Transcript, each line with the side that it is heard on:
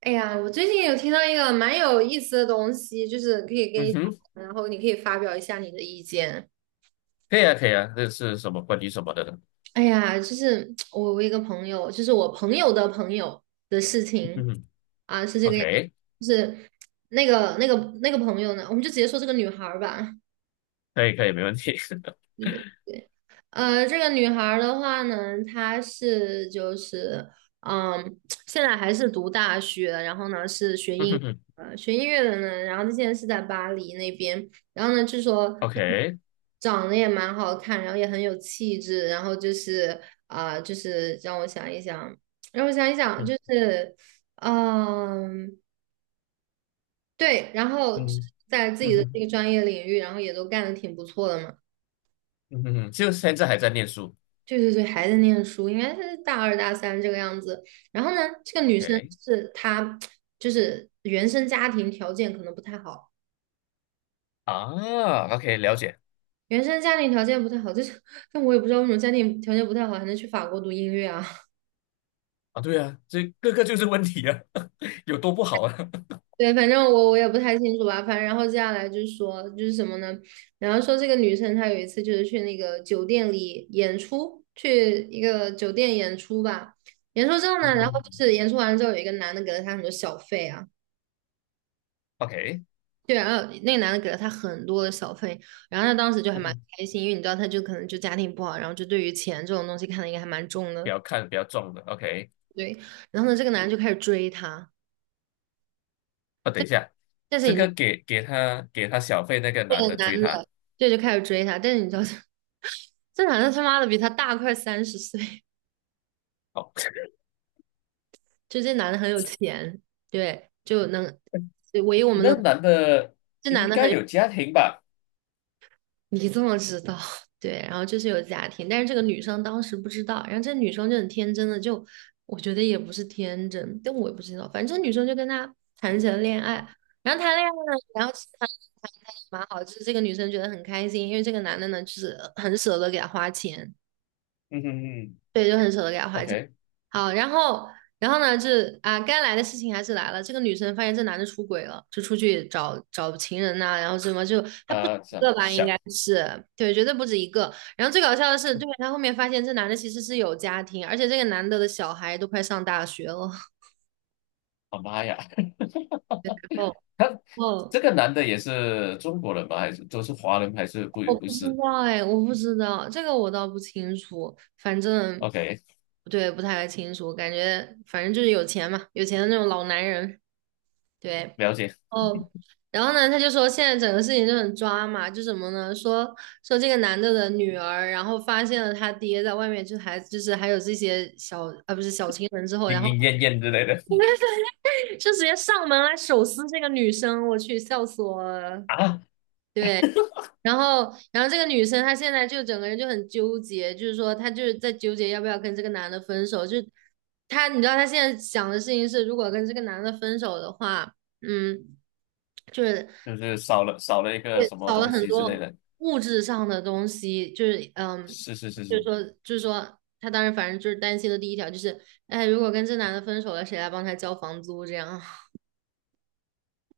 right: 哎呀，我最近有听到一个蛮有意思的东西，就是可以跟
left: 嗯
right: 你讲
left: 哼，
right: 然后你可以发表一下你的意见。
left: 可以啊，可以啊，这是什么关于什么的呢？
right: 哎呀，就是我一个朋友，就是我朋友的朋友的事
left: 嗯
right: 情
left: 哼
right: 啊，是这个样子，
left: ，OK，
right: 就是那个那个那个朋友呢，我们就直接说这个女孩儿吧。
left: 可以，可以，没问题。
right: 这个女孩儿的话呢，她是就是，嗯，现在还是读大学，然后呢是
left: 嗯哼哼
right: 学音乐的呢，然后她现在是在巴黎那边，然后呢据说
left: ，OK，
right: 长得也蛮好看，然后也很有气质，然后就是就是让我想一想,就
left: 嗯
right: 是，嗯，对，然后
left: 嗯
right: 在自
left: 嗯
right: 己的
left: 哼
right: 这个专业领域，然后也都干得挺不错的嘛。
left: 嗯哼哼，就现在还在念书
right: 对对对，还在念书，应该是大二大三这个样子。然后呢，这个女生
left: ，OK。
right: 是她，就是原生家庭条件可能不太好，
left: 啊，OK，了解。
right: 原生家庭条件不太好，就是但我也不知道为什么家庭条件不太好还能去法国读音乐啊。
left: 啊，对啊，这个就是问题啊，有多不好啊？
right: 对，反正我也不太清楚吧。反正然后接下来就是说就是什么呢？然后说这个女生她有一次就是去那个酒店里演出，去一个酒店演出吧。演出之后
left: 嗯
right: 呢，然后就
left: 哼
right: 是演出完了之后有一个男的给了她很多小费啊。
left: ，OK，
right: 对，然后那个男的给了他很多的小费，然后他当时就还
left: 嗯
right: 蛮
left: 哼，
right: 开心，因为你知道，他就可能就家庭不好，然后就对于钱这种东西看的应该还蛮重
left: 不
right: 的，
left: 要看不要撞的，OK。
right: 对。然后呢，这个男的就开始追她，
left: 啊，等一下，
right: 但是
left: 这
right: 你知道，
left: 个给他小费那个
right: 这
left: 男
right: 个
left: 的
right: 男
left: 追
right: 的
left: 他，
right: 对就开始追她，但是你知道，这 这男的他妈的比她大快30岁，
left: 哦。
right: 就这男的很有钱，对，就能，对唯一我们
left: 那
right: 能，
left: 男的
right: 这男
left: 应
right: 的
left: 该
right: 很。
left: 有家庭吧？
right: 你怎么知道？对，然后就是有家庭，但是这个女生当时不知道，然后这女生就很天真的就，我觉得也不是天真，但我也不知道，反正这女生就跟他谈起了恋爱，然后谈恋爱呢，然后其实谈的蛮好，就是这个女生觉得很开心，因为这个男的呢就是很舍得给她花钱，
left: 嗯哼哼
right: 对，就很舍得给他花钱。
left: ，OK。
right: 好，然后，然后呢，这啊，该来的事情还是来了。这个女生发现这男的出轨了，就出去找找情人呐、然后什么就他不止一
left: 想
right: 个吧，应
left: 想，
right: 该是对，绝对不止一个。然后最搞笑的是，对，他后面发现这男的其实是有家庭，而且这个男的的小孩都快上大学了。
left: 啊妈呀。
right: 哦 哦，
left: 这个男的也是中国人吧？还是都是华人？还是不
right: 我
left: 不
right: 不知
left: 是
right: 道哎，我不知道这个我倒不清楚，反正
left: ？OK,
right: 对不太清楚，感觉反正就是有钱嘛，有钱的那种老男人，对。
left: 了解。
right: 哦，然后呢，他就说现在整个事情就很抓嘛，就什么呢？说说这个男的的女儿，然后发现了他爹在外面，就还就是还有这些小啊不是小情人之后，然
left: 莺
right: 后
left: 莺燕燕之类的。
right: 就直接上门来手撕这个女生，我去，笑死我了。
left: 啊，
right: 对，然后这个女生她现在就整个人就很纠结，就是说她就是在纠结要不要跟这个男的分手，就她你知道她现在想的事情是，如果跟这个男的分手的话。嗯，就是
left: 就是少了一个
right: 对，
left: 什么
right: 少了
left: 东
right: 很
left: 西之类
right: 多
left: 的。
right: 物质上的东西，就是嗯，
left: 是是是
right: 就是
left: 是。
right: 说，就是说，他当时反正就是担心的第一条就是，哎，如果跟这男的分手了，谁来帮他交房租这样？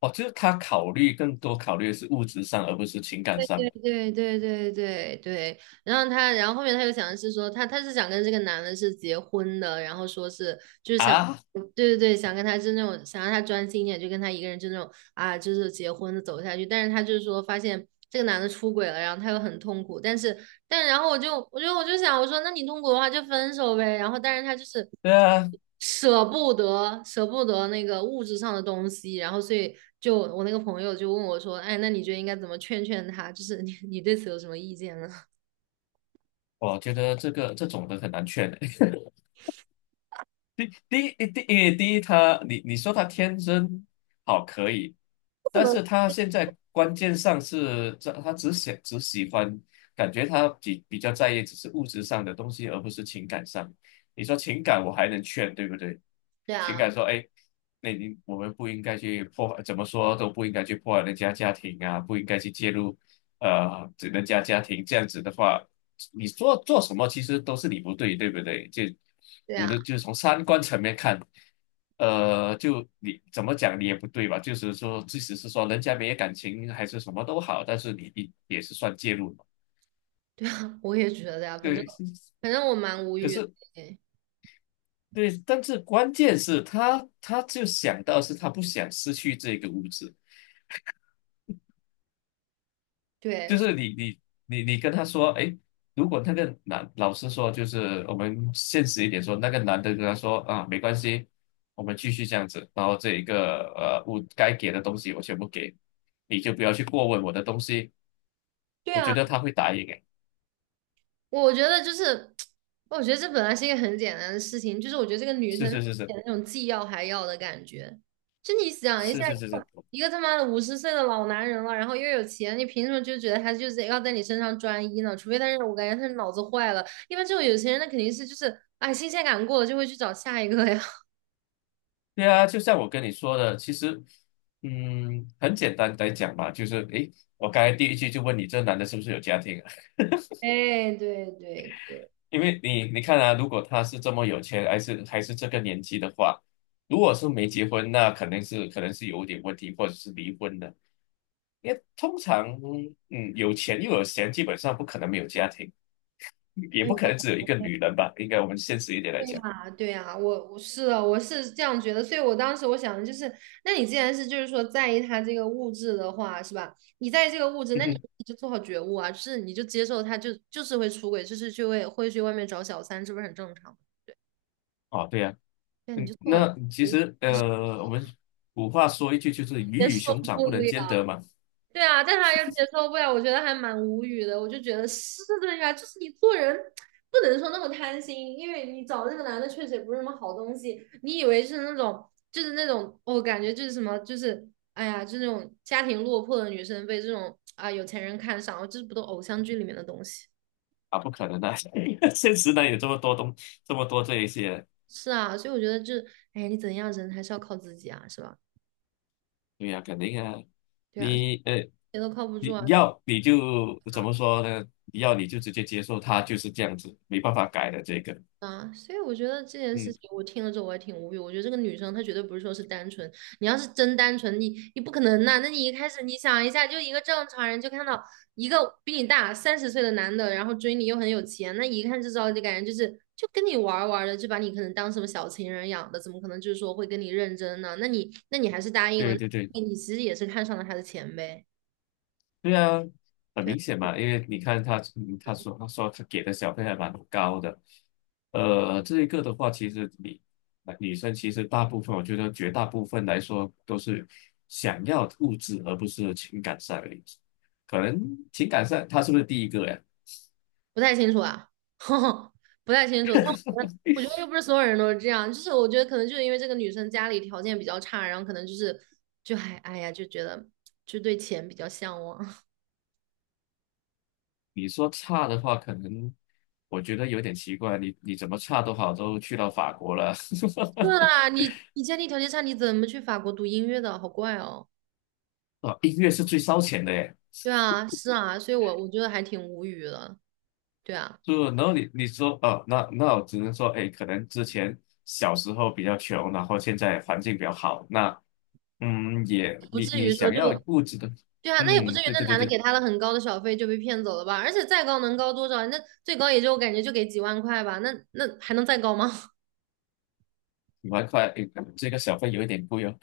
left: 哦，就是他更多考虑的是物质上，而不是情感上的
right: 对对对对对，对。然后他，然后后面他又想的是说，他是想跟这个男的是结婚的，然后说是就是想，
left: 啊。
right: 对对对，想跟他是那种想让他专心一点，就跟他一个人就那种啊，就是结婚的走下去。但是他就是说发现这个男的出轨了，然后他又很痛苦，但是但然后我就想，我说那你痛苦的话就分手呗。然后但是他就是
left: 对啊，
right: 舍不得那个物质上的东西，然后所以就我那个朋友就问我说，哎，那你觉得应该怎么劝劝他？就是你你对此有什么意见呢？
left: 我觉得这个这种的很难劝的。第第一第因为第一他你说他天真好可以，但是他现在关键上是这他只喜欢，感觉他比较在意只是物质上的东西，而不是情感上。你说情感我还能劝，对不对？
right: 对
left: 情
right: 啊，
left: 感说，哎，那你我们不应该去破坏，怎么说都不应该去破坏人家家庭啊，不应该去介入，这人家家庭这样子的话，你做什么其实都是你不对，对不对？就
right: 对
left: 我
right: 啊，
left: 的就是从三观层面看，就你怎么讲你也不对吧？就是说，即使是说人家没有感情还是什么都好，但是你也是算介入嘛，
right: 对啊，我也觉得呀、反正
left: 对。
right: 反正我蛮无
left: 可
right: 语的。
left: 是对，但是关键是他，他就想到是他不想失去这个物质，就
right: 对
left: 是你跟他说，哎，如果那个男老师说，就是我们现实一点说，那个男的跟他说啊，没关系，我们继续这样子，然后这一个我该给的东西我全部给，你就不要去过问我的东西，
right: 对
left: 我觉
right: 啊，
left: 得他会答应，哎，
right: 我觉得就是，我觉得这本来是一个很简单的事情，就是我觉得这个女
left: 是
right: 生
left: 是是是
right: 有那种既要还要的感觉。就你想一
left: 是
right: 下，
left: 是是是，
right: 一个他妈的50岁的老男人了，然后又有钱，你凭什么就觉得他就是要在你身上专一呢？除非他是我感觉他是脑子坏了，一般这种有钱人那肯定是就是，哎，新鲜感过了就会去找下一个呀。
left: 对啊，就像我跟你说的，其实嗯，很简单来讲嘛，就是哎我刚才第一句就问你，这男的是不是有家庭啊？
right: 哎，对对对，
left: 因为你看啊，如果他是这么有钱，还是这个年纪的话，如果是没结婚，那肯定是可能是有点问题，或者是离婚的。因为通常，嗯，有钱又有闲，基本上不可能没有家庭，也不可能只有一个女人吧？应该我们现实一点来
right: 对
left: 讲。
right: 呀，对呀，我是的，我是这样觉得，所以我当时我想的就是，那你既然是就是说在意他这个物质的话，是吧？你在意这个物质，
left: 嗯
right: 那你
left: 哼，
right: 你就做好觉悟啊，就是你就接受他就就是会出轨，就是去会会去外面找小三，这不是很正常
left: 哦，对呀、
right: 对啊你
left: 嗯，
right: 就做好觉
left: 那其
right: 悟，
left: 实
right: 但是
left: 我们古话说一句就是
right: 接
left: 鱼与
right: 受
left: 熊掌
right: 不
left: 不能
right: 了。
left: 兼得嘛。
right: 对啊，但是他又接受不了，我觉得还蛮无语的。我就觉得是的呀，就是你做人不能说那么贪心，因为你找那个男的确实也不是什么好东西。你以为是那种，就是那种，我、感觉就是什么，就是哎呀，就那种家庭落魄的女生被这种啊有钱人看上，哦这不都偶像剧里面的东西？
left: 啊，不可能的、现实呢有这么多东，这么多这一些
right: 是啊，所以我觉得这，哎，你怎样人还是要靠自己啊，是吧？
left: 对呀、肯定啊，
right: 对啊，
left: 你呃，
right: 谁都靠不住
left: 你
right: 啊，对
left: 要你就怎
right: 吧？
left: 么说呢？你要你就直接接受他就是这样子，没办法改的这个。
right: 啊，所以我觉得这件事
left: 嗯，
right: 情，我听了之后我也挺无语。我觉得这个女生她绝对不是说是单纯，你要是真单纯，你不可能呐、那你一开始你想一下，就一个正常人就看到一个比你大三十岁的男的，然后追你又很有钱，那一看就知道就感觉就是就跟你玩儿玩儿的，就把你可能当什么小情人养的，怎么可能就是说会跟你认真呢？那你那你还是答应了，
left: 对对对，
right: 你其实也是看上了他的钱呗。
left: 对啊，很
right: 对。
left: 明显嘛，因为你看他，嗯他说他给的小费还蛮高的，这一个的话，其实女生其实大部分，我觉得绝大部分来说都是想要物质而不是情感上的，可能情感上他是不是第一个呀？
right: 不太清楚啊，不太清楚。但我觉得，我觉得又不是所有人都是这样，就是我觉得可能就是因为这个女生家里条件比较差，然后可能就是就还哎呀，就觉得就对钱比较向往。
left: 你说差的话，可能我觉得有点奇怪。你你怎么差都好，都去到法国了。
right: 是 啊，你家里条件差，你怎么去法国读音乐的？好怪哦。
left: 啊，音乐是最烧钱的耶。
right: 对啊，是啊，所以我觉得还挺无语的。对啊，
left: 就然后你你说哦，那我只能说，哎，可能之前小时候比较穷，然后现在环境比较好。那嗯，也
right: 不
left: 你
right: 至
left: 你
right: 于说
left: 想
right: 就
left: 要物质的，
right: 对啊，那也不
left: 嗯，
right: 至于，
left: 对
right: 那
left: 对对
right: 男的
left: 对，
right: 给他了很高的小费就被骗走了吧？而且再高能高多少？那最高也就我感觉就给几万块吧，那那还能再高吗？
left: 你蛮快，诶这个小费有一点贵哦。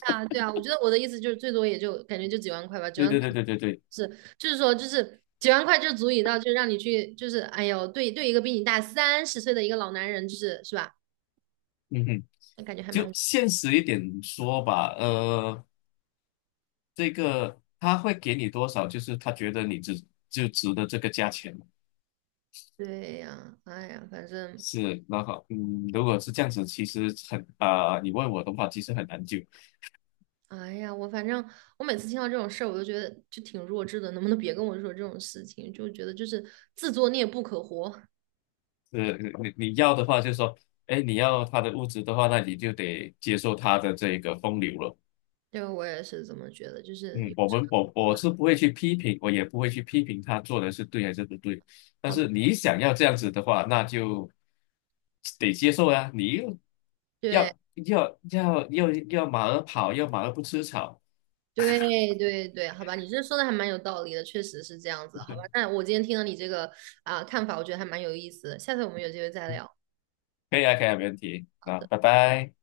right: 啊，对啊，我觉得我的意思就是最多也就感觉就几万块吧，几
left: 对
right: 万块
left: 对对对对对，
right: 是就是说就是几万块就足以到就让你去就是哎呦对对一个比你大三十岁的一个老男人就是是吧？
left: 嗯哼，
right: 那感觉还
left: 就
right: 蛮
left: 现实一点说吧。这个他会给你多少？就是他觉得你值就值得这个价钱
right: 对呀，哎呀，反正
left: 是，然后嗯，如果是这样子，其实很啊、你问我的话，其实很难就，
right: 哎呀，我反正我每次听到这种事儿，我都觉得就挺弱智的，能不能别跟我说这种事情？就觉得就是自作孽不可活，
left: 是，你你要的话，就是说，哎，你要他的物质的话，那你就得接受他的这个风流了。
right: 这个我也是这么觉得，就是
left: 嗯，
right: 有
left: 我
right: 时
left: 们我我是不会去批评，我也不会去批评他做的是对还是不对。但
right: 候好
left: 是你想要这样子的话，那就得接受啊。你又
right: 对。
left: 要要马儿跑，要马儿不吃草。
right: 对对对，好吧，你这说的还蛮有道理的，确实是这样子，好吧。那我今天听了你这个啊、看法，我觉得还蛮有意思的，下次我们有机会再聊。
left: 可以啊，可以啊，没问题。
right: 好
left: 那
right: 的。
left: 拜拜。